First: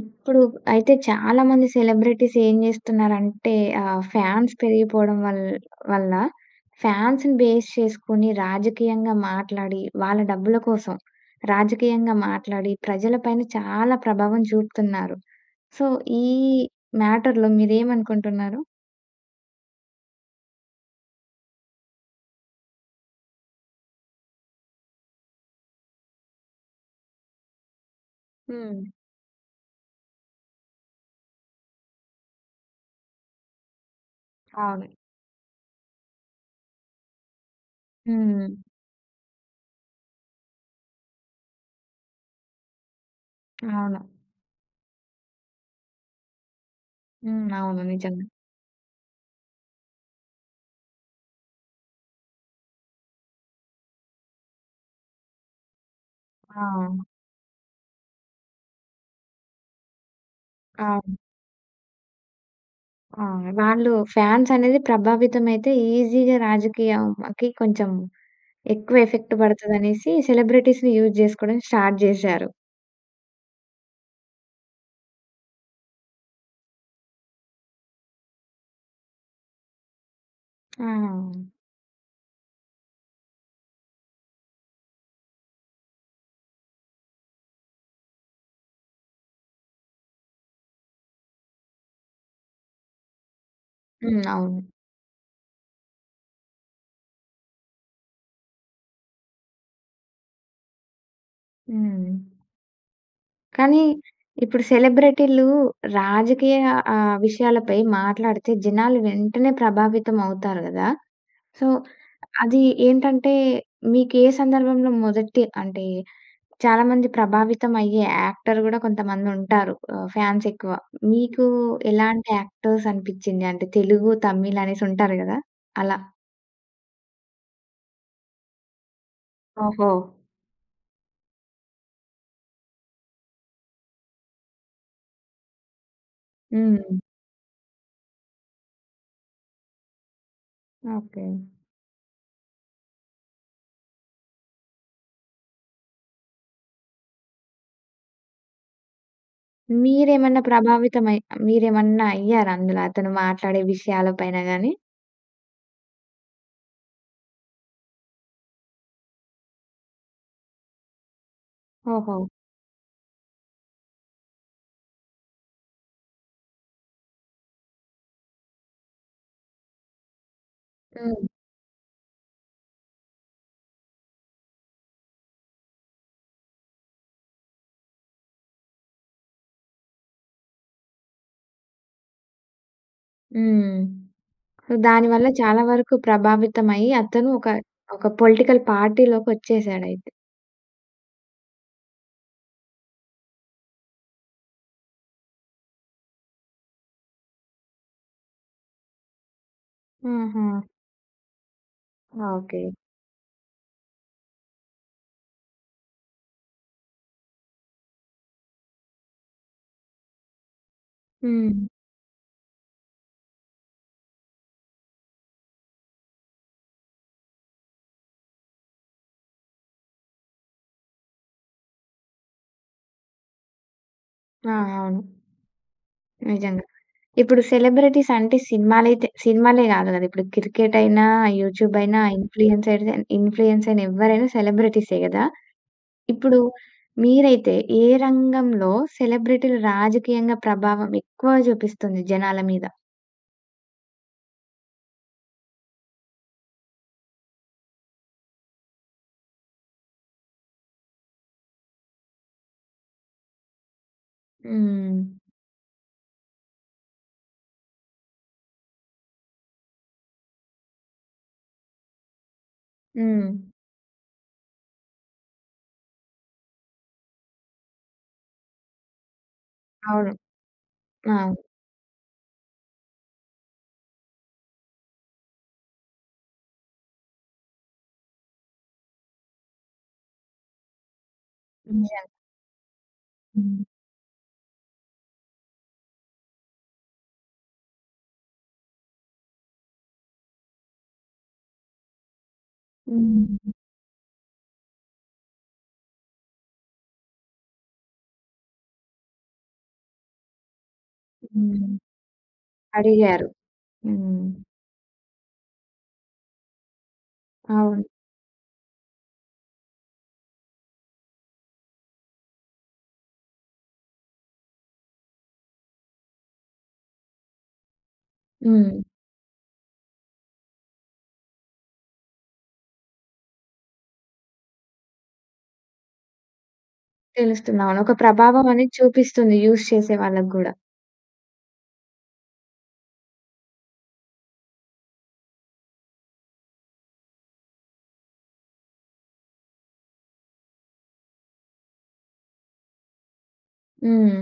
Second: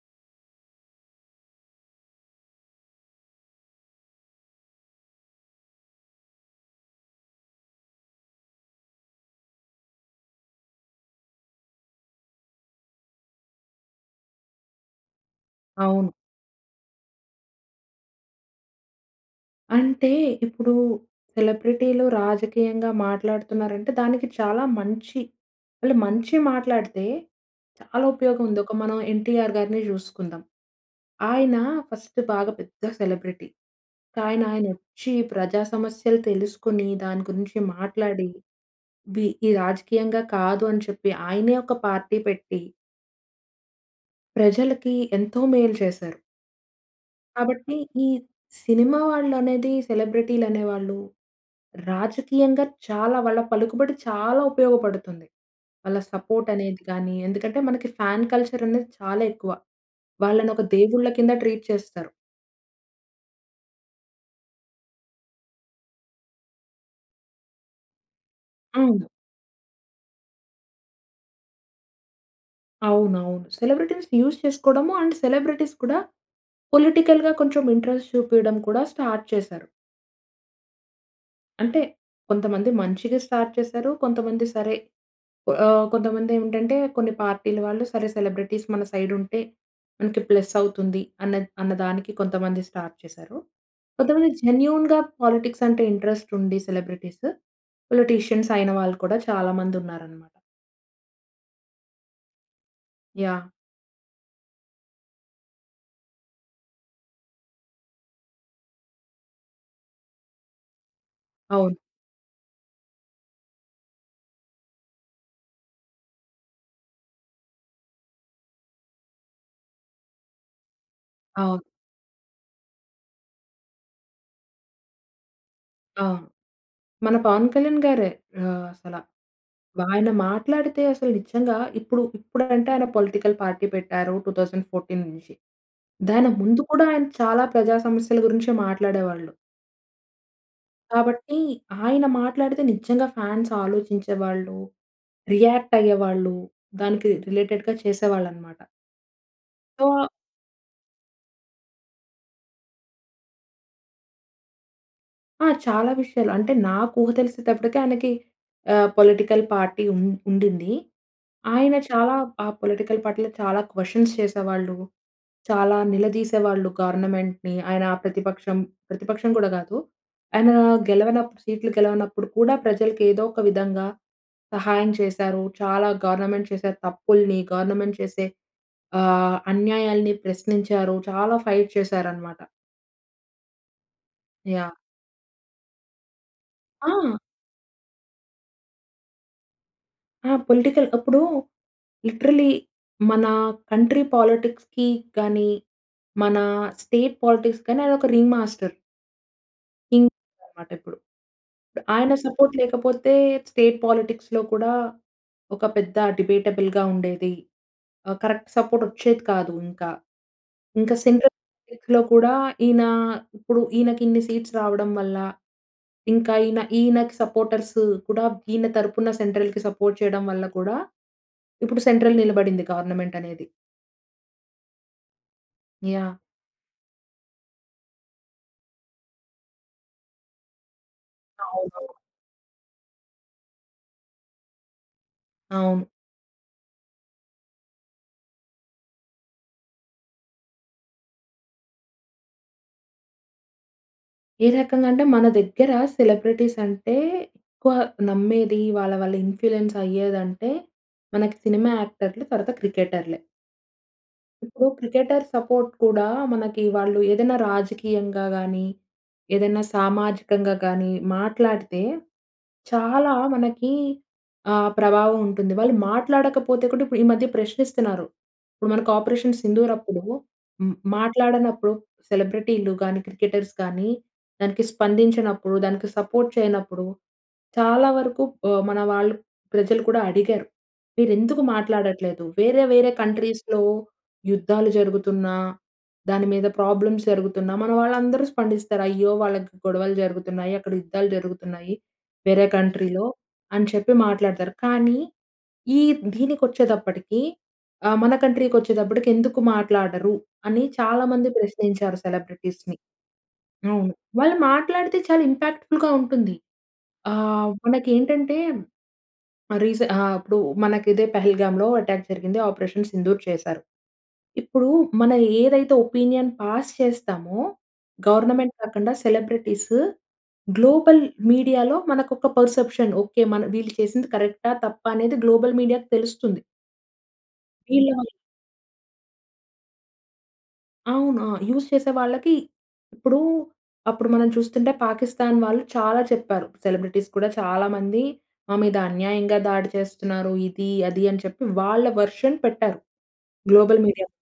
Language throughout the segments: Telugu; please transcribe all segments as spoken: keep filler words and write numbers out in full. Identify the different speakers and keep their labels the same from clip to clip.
Speaker 1: ఇప్పుడు అయితే చాలా మంది సెలబ్రిటీస్ ఏం జేస్తున్నారంటే ఆహ్, ఫాన్స్ పెరిగిపోవడం వల్ వల్ల ఫాన్స్‌ని బేస్ చేసుకొని రాజకీయంగా మాట్లాడి, వాళ్ళ డబ్బుల కోసం, రాజకీయంగా మాట్లాడి ప్రజలపైన చాలా ప్రభావం జూపుతున్నారు. సో,
Speaker 2: అవును.
Speaker 1: ఈ మ్యాటర్‌లో మీదేమనుకుంటున్నారు?
Speaker 2: అంటే, ఇప్పుడు సెలబ్రిటీలు రాజకీయంగా మాట్లాడుతున్నారంటే దానికి చాలా మంచి వాళ్ళు మంచి మాట్లాడితే చాలా ఉపయోగం ఉంది. ఒక
Speaker 1: హ్మ్.
Speaker 2: మనం 'ఎన్టీఆర్' గారినే చూసుకుందాం. ఆయన ఫస్ట్ బాగా పెద్ద సెలబ్రిటీ. కానీ ఆయన
Speaker 1: అవును.
Speaker 2: వచ్చి ప్రజా సమస్యలు తెలుసుకొని దాని గురించి మాట్లాడి,
Speaker 1: హ్మ్.
Speaker 2: వి ఇవి రాజకీయంగా కాదు అని చెప్పి ఆయనే ఒక పార్టీ పెట్టి
Speaker 1: అవును.
Speaker 2: ప్రజలకి ఎంతో మేలు చేశారు.
Speaker 1: హ్మ్.
Speaker 2: కాబట్టి
Speaker 1: అవును.
Speaker 2: ఈ
Speaker 1: నిజంగా.
Speaker 2: సినిమా వాళ్ళనేది సెలబ్రిటీలు అనేవాళ్ళు, రాజకీయంగా చాలా వాళ్ళ పలుకుబడి చాలా ఉపయోగపడుతుంది. వాళ్ళ సపోర్ట్ అనేది
Speaker 1: అవును.
Speaker 2: గాని ఎందుకంటే మనకి ఫాన్ కల్చర్ అనేది చాలా ఎక్కువ. వాళ్ళని ఒక దేవుళ్ళ
Speaker 1: అవును.
Speaker 2: కింద ట్రీట్ చేస్తారు.
Speaker 1: ఆ! వాళ్ళు ఫాన్స్ అనేది ప్రభావితమైతే ఈజీగా రాజకీయం అకి కొంచెం, ఎక్కువ
Speaker 2: హ్మ్.
Speaker 1: ఎఫెక్ట్ పడతది అనేసి సెలబ్రిటీస్‌‌‌‌‌‌‌‌‌‌‌ని యూజ్ చేసుకోవడం స్టార్ట్ జేశారు.
Speaker 2: అవునవును. సెలబ్రిటీస్ యూజ్ చేసుకోవడము, అండ్ సెలబ్రిటీస్ కూడా పొలిటికల్‌గా కొంచెం ఇంట్రెస్ట్ చూపియడం కూడా స్టార్ట్ చేశారు.
Speaker 1: ఆహా!
Speaker 2: అంటే కొంతమంది మంచిగా స్టార్ట్ చేసారు. కొంతమంది సరే! ఆహ్, కొంతమంది ఏమిటంటే కొన్ని పార్టీ‌ల వాళ్ళు సరే సెలబ్రిటీస్ మన సైడ్ ఉంటే మనకి ప్లస్ అవుతుంది అన్నద్ అన్నదానికి కొంతమంది స్టార్ట్ చేశారు.
Speaker 1: హ్మ్.
Speaker 2: కొంతమంది
Speaker 1: అవును.
Speaker 2: జెన్యూన్‌గా పాలిటిక్స్ అంటే ఇంట్రెస్ట్ ఉండి సెలబ్రిటీస్ పొలిటీషియన్స్ అయిన వాళ్ళు కూడా చాలా మంది ఉన్నారన్నమాట.
Speaker 1: హ్మ్.
Speaker 2: యాహ్!
Speaker 1: కానీ ఇప్పుడు సెలబ్రెటీ‌లు రాజకీయ ఆ విషయాలపై మాట్లాడితే జనాలు వెంటనే ప్రభావితం అవుతారు గదా! సో,
Speaker 2: అవును.
Speaker 1: అది ఏంటంటే, మీకే సందర్భంలో మొదటి అంటే, చాలామంది ప్రభావితం అయ్యే యాక్టర్ గూడా కొంతమంది ఉంటారు. ఆహ్, ఫాన్స్ ఎక్కువ. మీకు
Speaker 2: అవును.
Speaker 1: ఎలాంటి యాక్టర్స్ అనిపిచింది? అంటే తెలుగు, తమిళ్ అనేసి ఉంటారు గదా! అలా.
Speaker 2: అవును. మన పవన్ కళ్యాణ్ గారే ఆహ్, అసల.
Speaker 1: ఓహో!
Speaker 2: వాయన మాట్లాడితే అసలు నిజంగా ఇప్పుడు ఇప్పుడంటే ఆయన పొలిటికల్ పార్టీ పెట్టారు టూ థౌసండ్ ఫోర్టీన్ దాని ముందు కూడా
Speaker 1: హ్మ్.
Speaker 2: ఆయన చాలా ప్రజా సమస్యల గురించే మాట్లాడేవాళ్ళు.
Speaker 1: ఓకే.
Speaker 2: కాబట్టి, ఆయన మాట్లాడితే నిజంగా ఫాన్స్ ఆలోచించేవాళ్ళు, రియాక్ట్ అయ్యేవాళ్ళు, దానికి రి రిలేటెడ్‌గా చేసేవాళ్ళనమాట. సో
Speaker 1: మీరేమన్నా ప్రభావితం అయ్ మీరేమన్నా అయ్యారా? అందులో అతను మాట్లాడే విషయాల పైన గాని.
Speaker 2: ఆ! చాలా విషయాలు అంటే నాకు ఊహ తెలిసేతప్పటికి ఆయనకి ఆహ్, పొలిటికల్ పార్టీ ఉన్ ఉండింది. ఆయన చాలా
Speaker 1: ఓహో!
Speaker 2: ఆహ్, పొలిటికల్ పార్టీలో చాలా క్వెశ్చన్స్ చేసేవాళ్ళు. చాలా నిలదీసే వాళ్ళు గవర్నమెంట్‌ని. ఆయన ప్రతిపక్షం, ప్రతిపక్షం గూడా కాదు. ఆయన
Speaker 1: హ్మ్.
Speaker 2: గెలవనప్ సీట్లు గెలవనప్పుడు కూడా ప్రజలకి ఏదో ఒక విధంగా సహాయం చేశారు. చాలా గవర్నమెంట్ చేసే తప్పుల్ని, గవర్నమెంట్ చేసే ఆహ్, అన్యాయాల్ని ప్రశ్నించారు. చాలా ఫైట్ చేసారనమాట.
Speaker 1: హ్మ్.
Speaker 2: యాహ్!
Speaker 1: దాని వల్ల చాలా వరకు ప్రభావితమయ్యి
Speaker 2: ఆ!
Speaker 1: అతను ఒక, ఒక పొలిటికల్ పార్టీలోకి వచ్చేసాడయితే.
Speaker 2: ఆ! పొలిటికల్ అప్పుడూ లిటరల్లీ మన కంట్రీ పోలిటిక్స్‌కి గానీ, మన స్టేట్ పోలిటిక్స్ గాని, ఆయనొక రింగ్ మాస్టర్. కింగ్
Speaker 1: హుహు.
Speaker 2: మాటిప్పుడు. ఆయన సపోర్ట్
Speaker 1: ఓకే.
Speaker 2: లేకపోతే స్టేట్ పోలిటిక్స్‌లో కూడా, ఒక పెద్ద డిబేటబుల్‌గా ఉండేది. ఆహ్, కరెక్ట్ సపోర్ట్ వచ్చేది కాదు ఇంకా. ఇంక సెంట్రల్
Speaker 1: హ్మ్.
Speaker 2: సీట్‌లో కూడా ఈయన, ఇప్పుడు ఈయనకి ఇన్ని సీట్స్ రావడం వల్ల ఇంకా ఈయన, ఈయనకి సపోర్టర్సు కూడా ఈయన తరపున సెంట్రల్‌కి సపోర్ట్ చేయడం వల్ల కూడా ఇప్పుడు సెంట్రల్ నిలబడింది గవర్నమెంట్ అనేది.
Speaker 1: ఆ! అవును.
Speaker 2: యాహ్!
Speaker 1: నిజంగా. ఇప్పుడు సెలబ్రిటీస్ అంటే సినిమాలైతే సినిమాలే కాదు కదా, ఇప్పుడు క్రికెట్ అయినా, యూట్యూబ్
Speaker 2: అవును.
Speaker 1: అయినా ఇన్ఫ్లుయెన్సర్‌గా ఇన్ఫ్లుయెన్స్‌ర్ అయిన ఎవ్వరైనా సెలెబ్రెటీసే గదా!
Speaker 2: అవును.
Speaker 1: ఇప్పుడు మీరైతే ఏ రంగంలో సెలబ్రిటీలు రాజకీయంగా ప్రభావం ఎక్కువ చూపిస్తుంది జనాల మీద?
Speaker 2: ఏ రకంగా అంటే, మన దగ్గర సెలబ్రిటీస్ అంటే ఎక్కువ నమ్మేది వాళ్ళ వాళ్ళ ఇన్ఫ్లుయెన్స్ అయ్యేదంటే, మనకి సినిమా యాక్టర్‌లు తరువాత క్రికెటర్‌లే. ఇప్పుడు
Speaker 1: హ్మ్.
Speaker 2: క్రికెటర్ సపోర్ట్ కూడా మనకి వాళ్ళు ఏదైనా రాజకీయంగా గాని, ఏదైనా సామాజికంగా గాని మాట్లాడితే చాలా
Speaker 1: హ్మ్.
Speaker 2: మనకి ఆహ్, ప్రభావం ఉంటుంది. వాళ్ళు మాట్లాడకపోతే కూడా ఇప్పుడు ఈ మధ్య ప్రశ్నిస్తున్నారు. ఇప్పుడు మనకు 'ఆపరేషన్ సింధూర్' అప్పుడు.
Speaker 1: అవును.
Speaker 2: హ్మ్
Speaker 1: ఆ!
Speaker 2: మాట్లాడనప్పుడు సెలబ్రిటీలు గాని, క్రికెటర్స్ గాని దానికి స్పందించినప్పుడు, దానికి సపోర్ట్ చేయనప్పుడు, చాలా వరకు ఆహ్, మన వాళ్ళు ప్రజలు కూడా అడిగారు. మీరు ఎందుకు
Speaker 1: [unintelligible]
Speaker 2: మాట్లాడట్లేదు, వేరే వేరే కంట్రీస్‌లో
Speaker 1: హ్మ్.
Speaker 2: యుద్ధాలు జరుగుతున్నా, దాని మీద ప్రాబ్లమ్స్ జరుగుతున్నా మన వాళ్ళందరూ స్పందిస్తారు. అయ్యో! వాళ్ళకి గొడవలు జరుగుతున్నాయి. అక్కడ యుద్ధాలు జరుగుతున్నాయి. వేరే కంట్రీలో
Speaker 1: హ్మ్.
Speaker 2: అని చెప్పి మాట్లాడుతారు. కానీ ఈ దీనికి వచ్చేటప్పటికి ఆ! మన కంట్రీకి వచ్చేటప్పటికి ఎందుకు మాట్లాడరు? అని చాలా మంది
Speaker 1: హ్మ్.
Speaker 2: ప్రశ్నించారు సెలబ్రిటీస్‌ని.
Speaker 1: అడిగారు.
Speaker 2: అవును.
Speaker 1: హ్మ్.
Speaker 2: వాళ్ళు మాట్లాడితే చాలా ఇంపాక్ట్ ఫుల్‌గా ఉంటుంది. ఆహ్,
Speaker 1: అవును.
Speaker 2: మనకి ఏంటంటే రీసె ఆహ్, అపుడు మనకు ఇదే పహల్గామ్‌లో అటాక్ జరిగింది 'ఆపరేషన్ సింధూర్' చేసారు. ఇప్పుడు మన ఏదైతే ఒపీనియన్ పాస్ చేస్తామో గవర్నమెంట్
Speaker 1: హ్మ్.
Speaker 2: కాకుండా సెలబ్రిటీసు గ్లోబల్ మీడియాలో మనకు ఒక పర్సెప్షన్, ఓకె. మన వీళ్ళు చేసింది కరెక్టా? తప్పా? అనేది గ్లోబల్ మీడియాకి తెలుస్తుంది.
Speaker 1: తెలుస్తుంది. అవును ఒక
Speaker 2: వీళ్ళ
Speaker 1: ప్రభావమనేది చూపిస్తుంది. యూజ్ చేసే వాళ్ళకి గూడా.
Speaker 2: అవును. యూజ్ చేసే వాళ్ళకి ఇప్పుడూ, అప్పుడు మనం చూస్తుంటే పాకిస్తాన్ వాళ్ళు చాలా చెప్పారు. సెలబ్రిటీస్ కూడా చాలా మంది "మా మీద అన్యాయంగా దాడి చేస్తున్నారు" ఇది, అది అని చెప్పి వాళ్ళ వర్షన్ పెట్టారు, గ్లోబల్ మీడియాలో.
Speaker 1: హ్మ్.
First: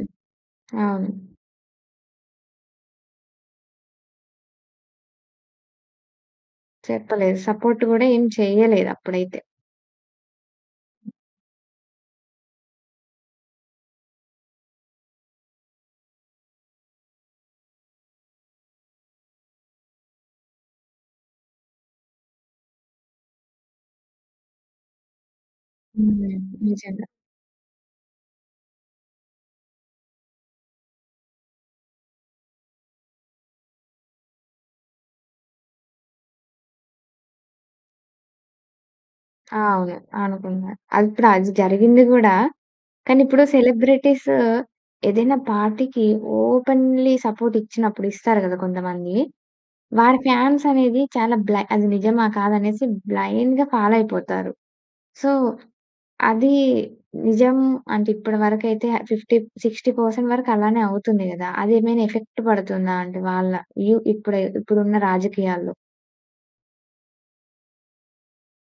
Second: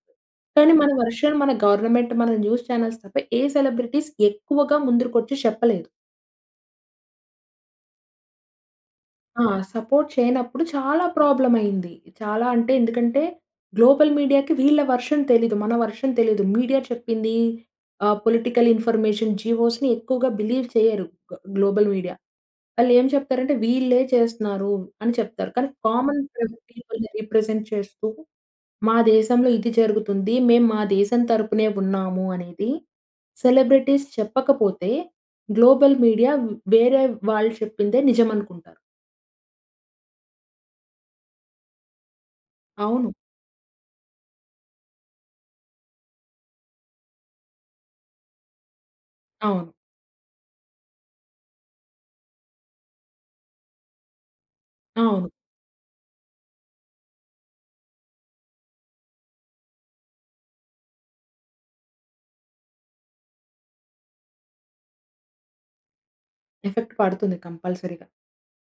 Speaker 2: కానీ మన
Speaker 1: అవును.
Speaker 2: వెర్షన్ మన గవర్నమెంట్, మన న్యూస్ చానెల్స్ తప్ప ఏ సెలబ్రిటీస్ ఎక్కువగా ముందరకొచ్చి చెప్పలేదు.
Speaker 1: చెప్పలేదు. సపోర్ట్ కూడా ఏమి చేయలేదు అప్పుడైతే.
Speaker 2: ఆ! సపోర్ట్ చేయనప్పుడు చాలా ప్రాబ్లమ్ అయింది. చాలా అంటే ఎందుకంటే, గ్లోబల్ మీడియాకి వీళ్ళ వర్షన్ తెలీదు. మన వర్షన్ తెలీదు. మీడియా చెప్పిందీ, ఆహ్, పొలిటికల్ ఇన్‌ఫర్మేషన్, జివోస్‌ని ఎక్కువగా బిలీవ్ చేయరు గ్లోబల్ మీడియా. వాళ్ళేం చెప్తారంటే వీళ్ళే చేస్తున్నారు అని చెప్తారు. కానీ కామన్
Speaker 1: హ్మ్. నిజంగా.
Speaker 2: పీపుల్‌ని రిప్రజెంట్ చేస్తూ, "మా దేశంలో ఇది జరుగుతుంది మేం మా దేశం తరపునే ఉన్నామూ" అనేది, సెలబ్రిటీస్ చెప్పకపోతే గ్లోబల్ మీడియా వేరే వాళ్ళు చెప్పిందే నిజమనుకుంటారు.
Speaker 1: ఆ! అవును. అనుకుంటున్నారు. అది ఇప్పుడు అది జరిగింది కూడా,
Speaker 2: అవును.
Speaker 1: కానీ ఇప్పుడు సెలబ్రిటీసూ ఏదైనా పార్టీకి ఓపెన్‌లీ సపోర్ట్ ఇచ్చినప్పుడు, ఇస్తారు కదా! కొంతమందీ.
Speaker 2: అవును.
Speaker 1: వారి ఫాన్స్ అనేది చాలా బ్లై అది నిజమా కాదా అనేసి బ్లైండ్‌గా ఫాలో అయిపోతారు. సో,
Speaker 2: అవును.
Speaker 1: అదీ నిజం అంటే, ఇప్పటి వరకైతే ఫిఫ్టీ సిక్స్టీ పర్సెంట్ వరకు అలానే అవుతుంది కదా! అది ఏమైనా ఎఫెక్ట్ పడుతుందా? అంటె వాళ్ళ వ్యూ ఇప్పుడె ఇప్పుడున్న రాజకీయాల్లో?
Speaker 2: ఎఫెక్ట్ పడుతుంది కంపల్సరీగా.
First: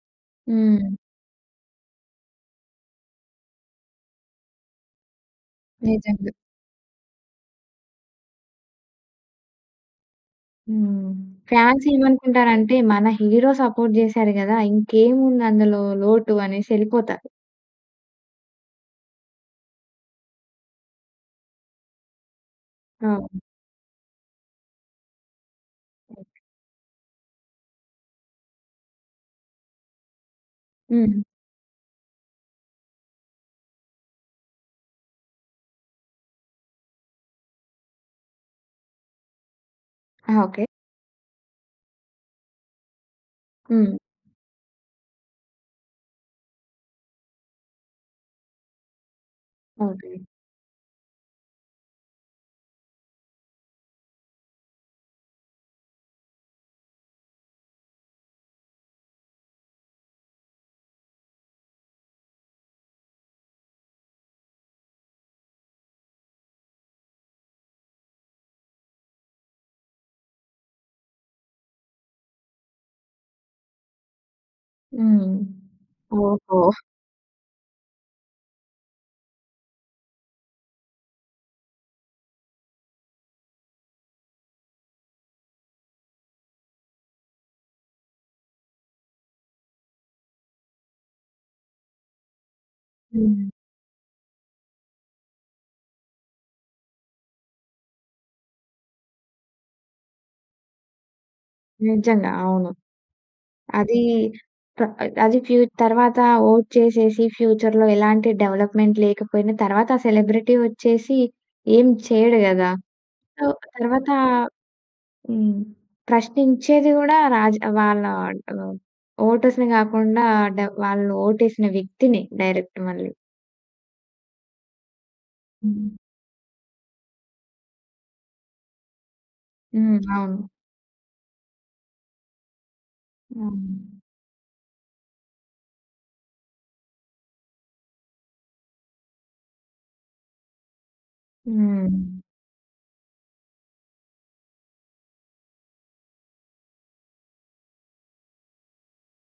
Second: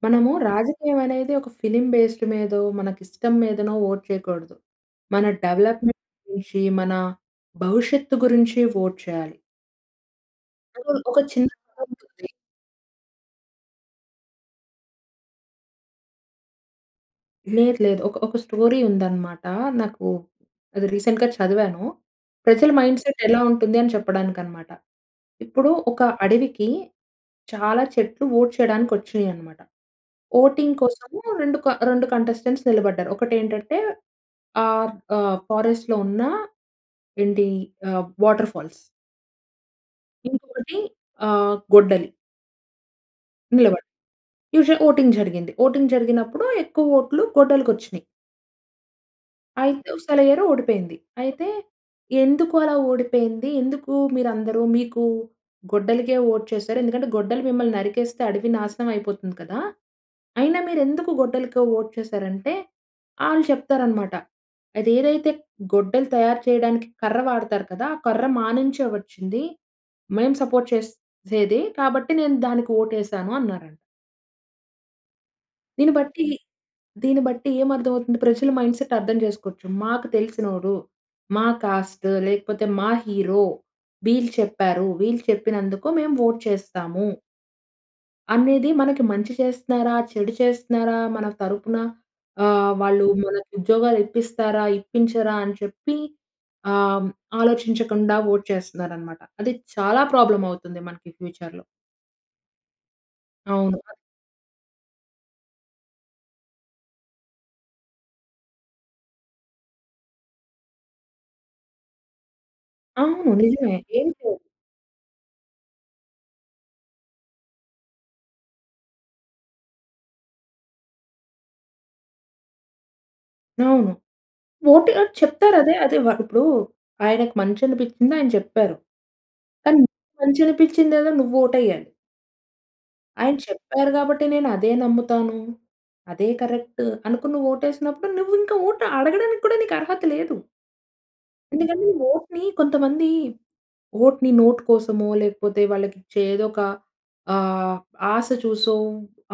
Speaker 2: మనము
Speaker 1: హ్మ్.
Speaker 2: రాజకీయం అనేది ఒక ఫిల్మ్ బేస్డ్ మీదో, మనకి ఇష్టం మీదనో వోట్ చేయకూడదు. మన డెవలప్మెంట్
Speaker 1: నిజంగా.
Speaker 2: గురించి, మన భవిష్యత్తు గురించి వోట్ చేయాలి. ఒక,
Speaker 1: హ్మ్.
Speaker 2: ఒక చిన్న
Speaker 1: ఫాన్స్
Speaker 2: ఎక్సాంపుల్ ఉంది.
Speaker 1: ఏమనుకుంటారంటే మన హీరో సపోర్ట్ చేసారు కదా! ఇంకేముంది అందులో లోటు అనేసి వెళ్ళిపోతారు.
Speaker 2: లేదు లేదు. ఒక, ఒక స్టోరీ ఉంది అన్నమాట. నాకు అది రీసెంట్‌‌గా చదివాను. ప్రజల మైండ్సెట్ ఎలా
Speaker 1: అవును.
Speaker 2: ఉంటుంది అని చెప్పడానికి అన్నమాట. ఇప్పుడు ఒక అడవికి చాలా చెట్లు వోట్ చేయడానికి వచ్చాయనమాట. వోటింగ్ కోసం
Speaker 1: హ్మ్.
Speaker 2: రెండు రెండు కంటెస్టెంట్స్ నిలబడ్డారు. ఒకటి ఏంటంటే ఆహ్, ఆహ్ ఫారెస్ట్‌‌‌‌‌‌లో ఉన్న ఏంటి ఆహ్, వాటర్ ఫాల్స్.
Speaker 1: ఓకే.
Speaker 2: ఇంకొకటి ఆహ్ గొడ్డలి. నిలబడ
Speaker 1: హ్మ్.
Speaker 2: యూజువల్ వోటింగ్ జరిగింది వోటింగ్ జరిగినప్పుడు ఎక్కువ వోట్లు గొడ్డలు‌కొచ్చినాయి. అయితే
Speaker 1: ఓకే.
Speaker 2: సెలయ్యరు ఓడిపోయింది. అయితే ఎందుకు అలా ఓడిపోయింది, ఎందుకు మీరందరూ మీకు గొడ్డలికే వోట్ చేసారు? ఎందుకంటే గొడ్డలు మిమ్మల్ని నరికేస్తే అడవి నాశనం అయిపోతుంది కదా! అయినా మీరు ఎందుకు గొడ్డలకి వోట్ చేసారు అంటే వాళ్ళు చెప్తారు అన్నమాట. అది ఏదైతే గొడ్డలు తయారు చేయడానికి కర్ర వాడుతారు కదా! ఆ కర్ర మానించే వచ్చింది. మేము సపోర్ట్ చేసేది, కాబట్టి నేను దానికి వోట్ వేసాను అన్నారంట.
Speaker 1: హ్మ్.
Speaker 2: దీన్ని బట్టి
Speaker 1: ఓహో!
Speaker 2: దీన్ని బట్టి ఏం అర్థం అవుతుంది ప్రజల మైండ్‌సెట్ అర్థం జేసుకోచ్చు. మాకు తెలిసినోడు మా క్యాస్టు, లేకపోతే మా హీరో, వీళ్ళు చెప్పారు. వీళ్ళు చెప్పినందుకు మేము ఓట్ చేస్తాము. అనేది మనకి మంచి చేస్తున్నారా? చెడు చేస్తున్నారా? మన తరపున ఆహ్, వాళ్ళు
Speaker 1: హ్మ్.
Speaker 2: మనకు ఉద్యోగాలు ఇప్పిస్తారా? ఇప్పించరా? అని చెప్పి ఆహ్, ఆలోచించకుండా ఓట్ చేస్తున్నారనమాట. అది చాలా ప్రాబ్లమ్ అవుతుంది. మనకి ఫ్యూచర్‌లో
Speaker 1: నిజంగా అవును.
Speaker 2: అవును.
Speaker 1: అది ప్ర అది ఫ్యూ తర్వాత ఓట్ చేసేసి ఫ్యూచర్‌లో ఎలాంటి డెవలప్‌మెంట్ లేకపోయినా, తర్వాత సెలబ్రిటీ వచ్చేసి ఏం చేయడు గదా!
Speaker 2: అవును
Speaker 1: సో
Speaker 2: నిజమే.
Speaker 1: తర్వాత
Speaker 2: ఏంటో
Speaker 1: హ్మ్. ప్రశ్నించేది గూడా రాజ్ వాళ్ళ ఆడ్డు ఓటర్స్‌ని గాకుండా ఆడ్ వాళ్ళు ఓటేసిన వ్యక్తిని డైరెక్ట్ మళ్ళి.
Speaker 2: అవును. ఓటేయ్ చెప్తారదే
Speaker 1: హ్మ్.
Speaker 2: అదే. వ ఇప్పుడు ఆయనకి మంచి అనిపిచ్చింది ఆయన చెప్పారు. కానీ
Speaker 1: హ్మ్.
Speaker 2: నీకు మంచి
Speaker 1: అవును.
Speaker 2: అనిపిచ్చిందేదో నువ్వు ఓటెయ్యాలి. ఆయన చెప్పారు
Speaker 1: అవును.
Speaker 2: గాబట్టి నేను అదే నమ్ముతాను. అదే కరెక్టు, అనుకుని నువు ఓటేసినప్పుడు నువ్వు ఇంకా ఓటు అడగడానికి కూడా నీకు అర్హత లేదు. ఎందుకంటే
Speaker 1: హ్మ్.
Speaker 2: ఓట్‌ని కొంతమంది ఓట్‌ని నోట్ కోసమో లేకపోతే వాళ్ళకి ఇచ్చే ఏదోక ఆహ్, ఆశ చూసో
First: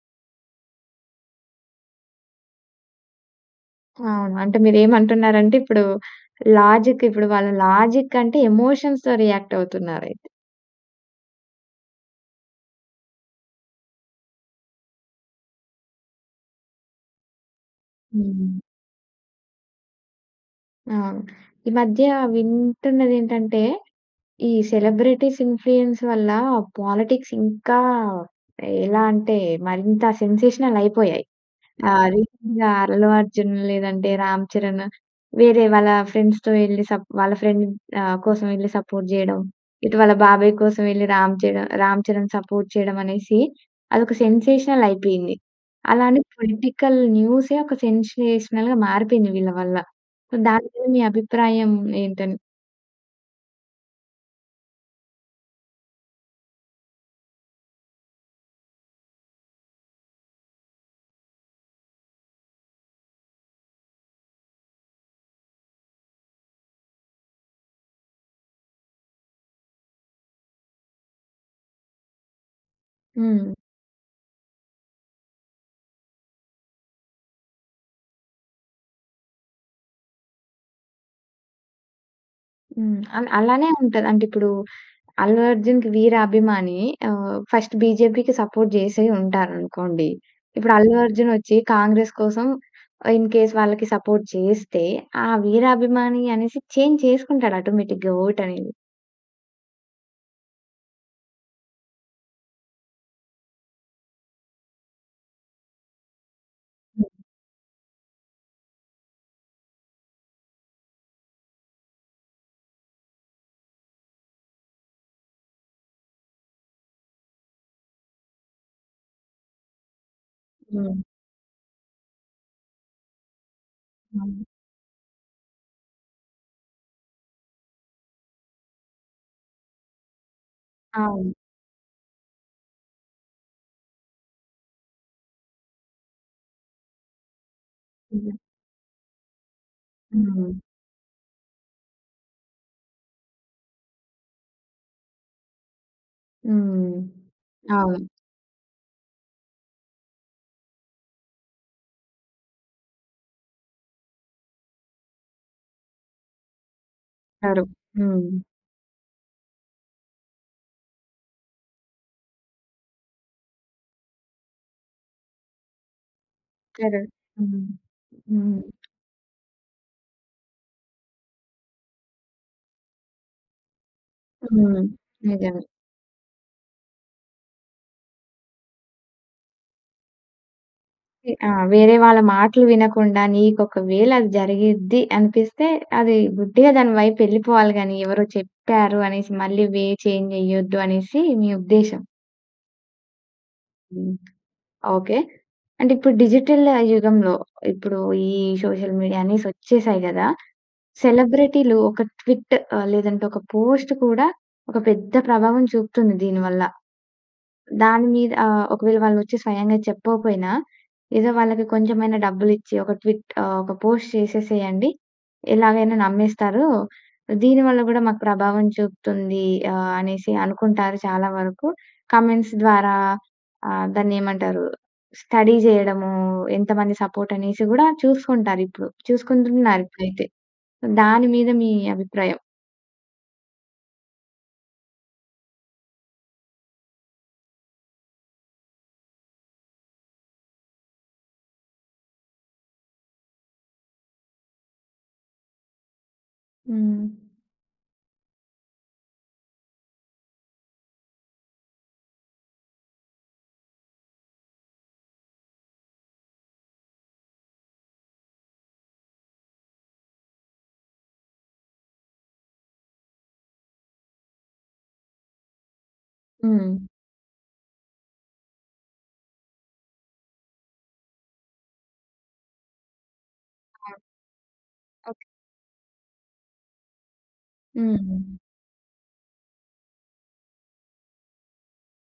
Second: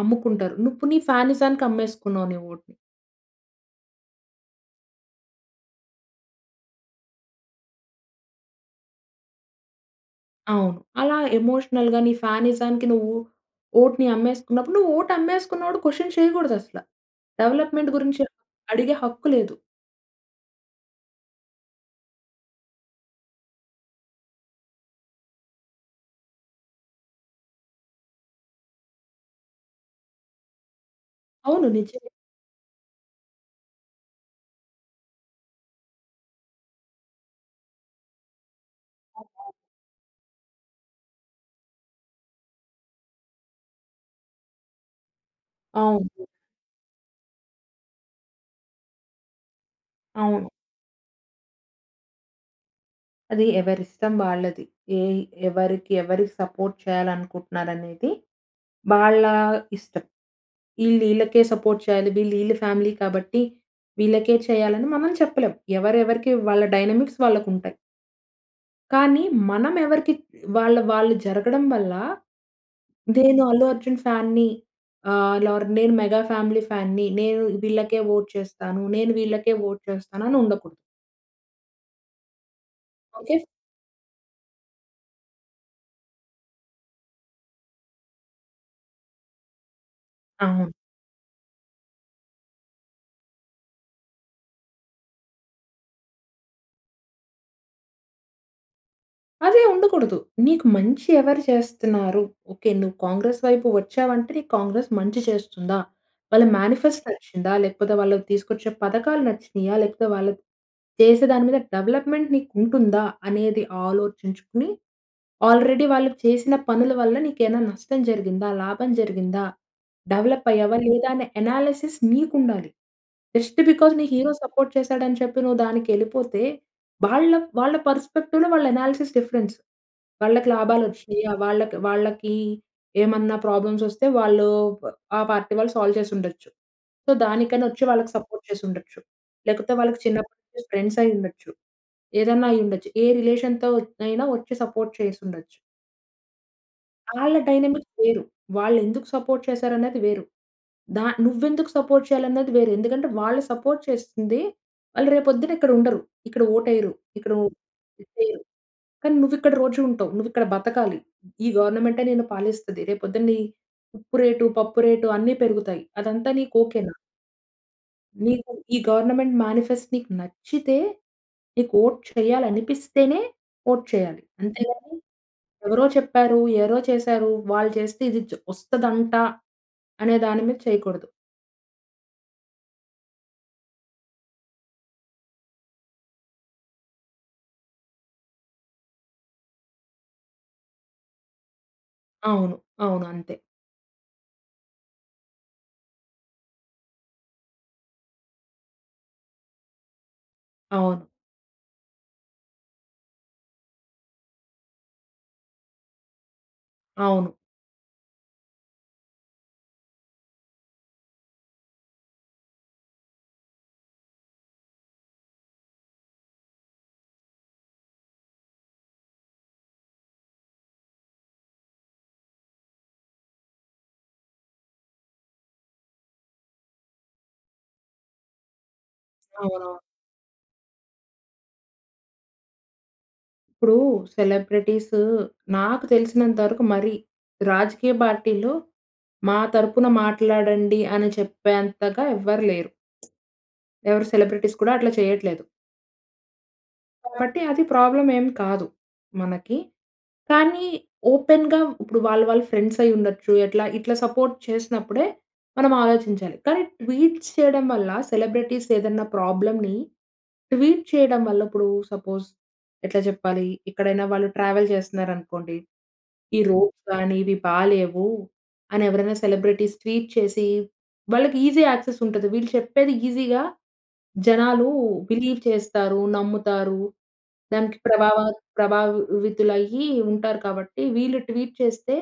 Speaker 2: అమ్ముకుంటారు. నువ్వు నీ ఫానిజానికి అమ్మేసుకున్నావు నీ ఓట్‌ని.
Speaker 1: అవును. అంటే మీరు ఏమంటున్నారంటే ఇప్పుడు, లాజిక్ ఇప్పుడు వాళ్ళ లాజిక్ అంటే ఎమోషన్స్‌తో రియాక్ట్ అవుతున్నారయితే!
Speaker 2: అవును. అలా ఎమోషనల్‌గా నీ ఫానిజానికి నువ్వు ఓట్‌ని అమ్మేసుకున్నప్పుడు. నువ్వు ఓట్ అమ్మేసుకున్నోడు క్వెషన్ చేయకూడదసల. డెవలప్మెంట్ గురించి
Speaker 1: హ్మ్.
Speaker 2: అడిగే హక్కు లేదు.
Speaker 1: ఆహ్, ఈ మధ్య వింటున్నదేంటంటే, ఈ సెలబ్రిటీస్ ఇన్‌ఫ్లుయెన్స్ వల్ల పాలిటిక్స్ ఇంకా, ఎలా అంటే మరింత సెన్సేషనల్ అయిపోయాయి.
Speaker 2: అవును.
Speaker 1: ఆ!
Speaker 2: నిజమే.
Speaker 1: రీసెంట్‌గా అల్లు అర్జున్ లేదంటే రామ్ చరణ్ వేరే వాళ్ళ ఫ్రెండ్స్‌తో వెళ్లి స‌ప్ వాళ్ళ ఫ్రెండ్‌ని ఆహ్, కోసం వెళ్లి సపోర్ట్ చేయడం.
Speaker 2: hh
Speaker 1: ఇటు వాళ్ళ బాబాయ్ కోసం వెళ్లి రామ్ చర రామ్ చరణ్ సపోర్ట్ చేయడం అనేసి, అదొక సెన్సేషనల్ అయిపోయింది. అలానే
Speaker 2: అవును.
Speaker 1: పొలిటికల్ న్యూసే ఒక సెన్సేషనల్‌గా మారిపోయింది వీళ్ళ వల్ల. సొ,
Speaker 2: అవును.
Speaker 1: దాని మీద మీ అభిప్రాయం ఏంటి అని?
Speaker 2: అది ఎవరి ఇష్టం వాళ్ళది. ఏ ఎవరికి ఎవరి సపోర్ట్ చేయాలి అనుకుంటున్నారు అనేది వాళ్ళ ఇష్టం. ఈళ్ళు, ఈళ్ళకే సపోర్ట్ చేయాలి. వీళ్ళు ఈళ్ళ ఫ్యామిలీ కాబట్టి, వీళ్ళకే చేయాలి, అని మనం చెప్పలేం. ఎవరు ఎవరికి వాళ్ళ డైనమిక్స్ వాళ్ళకుంటాయి. కానీ మనం ఎవరికి వాళ్ళ వాళ్ళు జరగడం వల్ల నేను
Speaker 1: హ్మ్.
Speaker 2: 'అల్లు అర్జున్' ఫ్యాన్‌న్ని ఆహ్, లోర్ నేను 'మెగా ఫ్యామిలీ' ఫ్యాన్‌‌న్ని నేను వీళ్ళకే వోట్ చేస్తాను. నేను వీళ్ళకే వోట్ చేస్తాను అని ఉండకూడదు.
Speaker 1: హ్మ్. అల్
Speaker 2: ఓకే‌ ఫ్
Speaker 1: అలానే ఉంటది. అం‌టె ఇప్పుడు 'అల్లు అర్జున్‌కి' వీరాభిమాని ఆహ్, ఫస్ట్ 'బీజేపీ‌కి' సపోర్ట్ చేసే ఉంటార అనుకోండి.
Speaker 2: అవును.
Speaker 1: ఇప్పుడు 'అల్లు అర్జున్' వచ్చి 'కాంగ్రెస్' కోసం ఆ ఇన్ కేస్ వాళ్ళకి సపోర్ట్ చేస్తే ఆ వీరాభిమాని అనేసి చేంజ్ చేసుకుంటాడు ఆటోమేటిక్‌గా వోట్ అనేది.
Speaker 2: అదే ఉండకూడదు. నీకు మంచి ఎవరు చేస్తున్నారు? ఓకే. నువ్వు 'కాంగ్రెస్' వైపు వచ్చావంటే నీకు 'కాంగ్రెస్' మంచి చేస్తుందా? వాళ్ళ మేనిఫెస్ట్ నచ్చిందా? లేకపోతే వాళ్ళు తీసుకొచ్చే పథకాలు నచ్చినాయా? లేకపోతే వాళ్ళు చేసే దాని మీద డెవలప్‌మెంట్ నీకు ఉంటుందా? అనేది ఆలోచించుకుని ఆల్రెడీ వాళ్ళు చేసిన పనుల వల్ల నీకైన నష్టం జరిగిందా? లాభం జరిగిందా? డెవలప్ అయ్యావా?
Speaker 1: హ్మ్.
Speaker 2: లేదా? అనే అనాలిసిస్ నీకు ఉండాలి. జస్ట్ ‌బికాస్ నీ హీరో
Speaker 1: అవును.
Speaker 2: సపోర్ట్ చేసాడు అని చెప్పి నువ్వు దానికెళ్ళిపోతే వాళ్ళ వాళ్ళ పర్‌స్పెక్టివ్‌లో వాళ్ళ అనాలిసిస్ డిఫరెన్స్. వాళ్ళకి లాభాలు వచ్చినా‌యా?
Speaker 1: అవును.
Speaker 2: వాళ్ళకి, వాళ్ళకి ఏమన్నా ప్రాబ్లమ్సొస్తే వాళ్ళు ప ఆ పార్టీ వాళ్ళు సాల్వ్ చేసి ఉండచ్చు. సో దానికనోచ్చి వాళ్ళకి
Speaker 1: హ్మ్.
Speaker 2: సపోర్ట్ చేసి ఉండచ్చు. లేకపోతే వాళ్ళకి చిన్నప్పటి
Speaker 1: హ్మ్.
Speaker 2: నుంచి ఫ్రెండ్సయ్యుండొచ్చు. ఏదైనైండచ్చు. ఏ రిలేషన్‌తో అయినా వచ్చి సపోర్ట్ చేసుండచ్చు.
Speaker 1: హ్మ్.
Speaker 2: ఆళ్ళ డైనమిక్
Speaker 1: అవును
Speaker 2: వేరు. వాళ్ళు ఎందుకు సపోర్ట్ చేసారన్నది వేరు. ద నువ్వు ఎందుకు సపోర్ట్ చేయాలన్నది వేరు. ఎందుకంటే వాళ్ళు సపోర్ట్ చేస్తుంది, వాళ్ళు రేపు పొద్దున ఇక్కడ ఉండరు. ఇక్కడ ఓట్ వెయ్యరు. ఇక్కడ ఓహ్!
Speaker 1: టరు హ్మ్.
Speaker 2: ‌దిదెయ్యరు కానీ నువ్వు ఇక్కడ రోజు ఉంటావు. నువ్వు ఇక్కడ బతకాలి ఈ గవర్నమెంటే నిన్ను పాలిస్తది. రేపు పొద్దున్ని ఉప్పు రేటు, పప్పు రేటు అన్ని పెరుగుతాయి అదంతా నీకు ఓకేనా!
Speaker 1: కరెక్ట్. హ్మ్.
Speaker 2: నీకు
Speaker 1: హ్మ్.
Speaker 2: ఈ గవర్నమెంట్ మేనిఫెస్ట్ నీకు నచ్చితే, నీకు ఓట్ చేయ్యాలి అనిపిస్తేనే ఓట్ చేయ్యాలి.
Speaker 1: హ్మ్.
Speaker 2: అంతేగాని
Speaker 1: నిజమే.
Speaker 2: ఎవరో చెప్పారు, ఎవరో చేశారు. వాళ్ళు చేస్తే ఇది జ వస్తదంట అనే దాని మీద చేయకూడదు.
Speaker 1: వే ఆ! వేరే వాళ్ళ మాటలు వినకుండా నీకు ఒకవేళ అది జరిగిద్ది అనిపిస్తే, అది గుడ్డిగా దాని వైపు వెళ్ళిపోవాలి కానీ, ఎవరో చెప్పారు అనేసి మళ్ళీ వే చేంజ్ చెయ్యొద్దు అనేసి మీ ఉద్దేశం.
Speaker 2: అవును. అవును, అంతే.
Speaker 1: హ్మ్. ఓకే. అంటే ఇప్పుడు డిజిటల్ యుగంలో ఇప్పుడు, ఈ సోషల్ మీడియా అనే‌సి వచ్చేసాయి కదా!
Speaker 2: అవును.
Speaker 1: సెలబ్రిటీలు ఒక ట్విట్ ఆహ్, లేదంటే ఒక పోస్ట్ కూడా ఒక పెద్ద ప్రభావం చూపుతుంది దీని వల్ల.
Speaker 2: అవును.
Speaker 1: దాని మీద ఆహ్, ఒకవేళ వాళ్ళు వచ్చి స్వయంగా చెప్పకపోయినా, ఏదో వాళ్ళకి కొంచెం అ‌యి‌నా డబ్బులు ఇచ్చి ఒక ట్విట్ ఆహ్, ఒక పోస్ట్ చేసేసేయండి. ఎలాగైనా నమ్మేస్తారు. దీని వల్ల కూడా మాకు ప్రభావం చూపుతుంది. ఆహ్, అనేసి అనుకుంటారు చాలా వరకు. కామెంట్స్ ద్వారా ఆహ్, దాన్ని ఏమంటారు స్టడీ చేయడము, ఎంతమంది సపోర్ట్ అనేసి కూడా చూసుకుంటారు. ఇప్పుడు
Speaker 2: అవును.
Speaker 1: చూసుకుంటున్నారు ఇప్పుడైతే. దాని మీద మీ అభిప్రాయం?
Speaker 2: ఇప్పుడు సెలబ్రిటీసు నాకు తెలిసినంత వరకు మరి, రాజకీయ పార్టీలు మా తరపున మాట్లాడండి అని చెప్పేంతగా ఎవ్వరు లేరు. ఎవరు సెలబ్రిటీస్ కూడా అట్లా చేయట్లేదు.
Speaker 1: హ్మ్.
Speaker 2: కాబట్టి అది ప్రాబ్లమ్ ఏమి కాదు మనకి. కానీ ఓపెన్‌గా ఇప్పుడు వాళ్ళ, వాళ్ళ ఫ్రెండ్స్ అయ్యి ఉండొచ్చు, ఎట్లా ఇట్లా సపోర్ట్ చేసినప్పుడే, మనం ఆలోచించాలి. కానీ ట్వీట్స్ చేయడం వల్ల సెలబ్రిటీస్ ఏదైనా ప్రాబ్లమ్‌ని ట్వీట్ చేయడం వల్ల ఇప్పుడు సపోజ్ ఎట్లా చెప్పాలి, ఎక్కడైనా వాళ్ళు ట్రావెల్ చేస్తున్నారు అనుకోండి. ఈ
Speaker 1: హ్మ్.
Speaker 2: రోడ్స్ కానీ ఇవి బాలేవు అని ఎవరైనా సెలబ్రిటీస్ ట్వీట్ చేసి, వాళ్ళకి ఈజీ యాక్సెస్ ఉంటది. వీళ్ళు చెప్పేది ఈజీగా
Speaker 1: హ్మ్.
Speaker 2: జనాలు
Speaker 1: ఓకే.
Speaker 2: బిలీవ్ చేస్తారు, నమ్ముతారు. దానికి ప్రభావ
Speaker 1: హ్మ్.
Speaker 2: ప్రభావితులయ్యి ఉంటారు కాబట్టి. వీళ్ళు ట్వీట్ చేస్తే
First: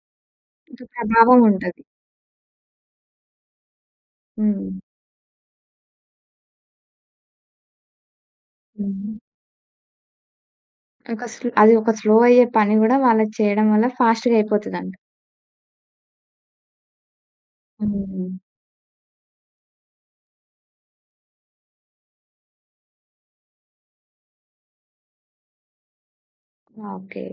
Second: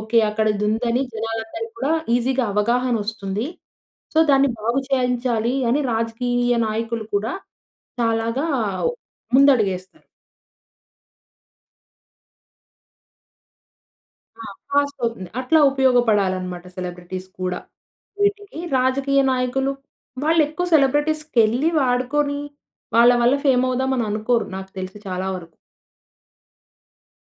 Speaker 2: ఓకే. అక్కడ ఇది
Speaker 1: ఇంక
Speaker 2: ఉందని
Speaker 1: ప్రభావం
Speaker 2: జనాలందరికి
Speaker 1: ఉంటది.
Speaker 2: కూడా ఈజీగా అవగాహన వస్తుంది. సో దాన్ని బాగు
Speaker 1: హ్మ్.
Speaker 2: చేయించాలి అని రాజకీయ నాయకులు కూడా తలగావ్
Speaker 1: ఉహూ.
Speaker 2: ముందడుగు వేస్తారు.
Speaker 1: ఒక స్లో అది ఒక స్లో అయ్యే పని కూడా వాళ్ళకి చేయడం వల్ల ఫాస్ట్‌గా
Speaker 2: ఆ!
Speaker 1: అయిపోతుందంట.
Speaker 2: ఫాస్ట్ అవుతుంది. అట్లా ఉపయోగపడాలి అన్నమాట సెలబ్రిటీస్ కూడా.
Speaker 1: హ్మ్.
Speaker 2: వీటికి రాజకీయ నాయకులు వాళ్ళు ఎక్కువ సెలబ్రిటీస్‌కెళ్ళి, వాడుకొని వాళ్ళ వల్ల ఫేమ్ అవుదాం అని అనుకోరు. నాకు తెలిసి చాలా వరకు.
Speaker 1: ఓకే.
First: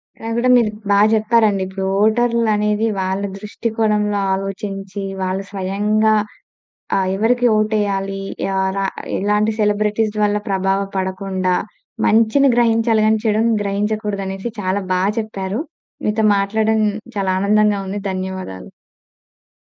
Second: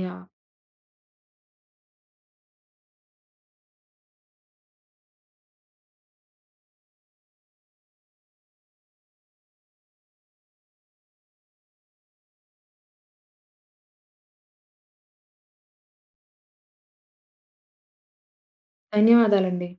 Speaker 2: యాహ్!
Speaker 1: నాగూడా మీరు బా చెప్పారండి. ఇప్పుడు ఓటర్లు అనేది వాళ్ళ దృష్టికోణంలో ఆలోచించి, వాళ్ళు స్వయంగా ఆహ్, ఎవరికి ఓటేయాలి. యార ఎలాంటి సెలబ్రిటీస్ వల్ల ప్రభావం పడకుండా, మంచిని గ్రహించాలి గాని, చెడుని గ్రహించకూడదు అనేసి చాలా బా చెప్పారు. మీతో మాట్లాడడం చాలా ఆనందంగా ఉంది. ధన్యవాదాలు.
Speaker 2: ధన్యవాదాలండి.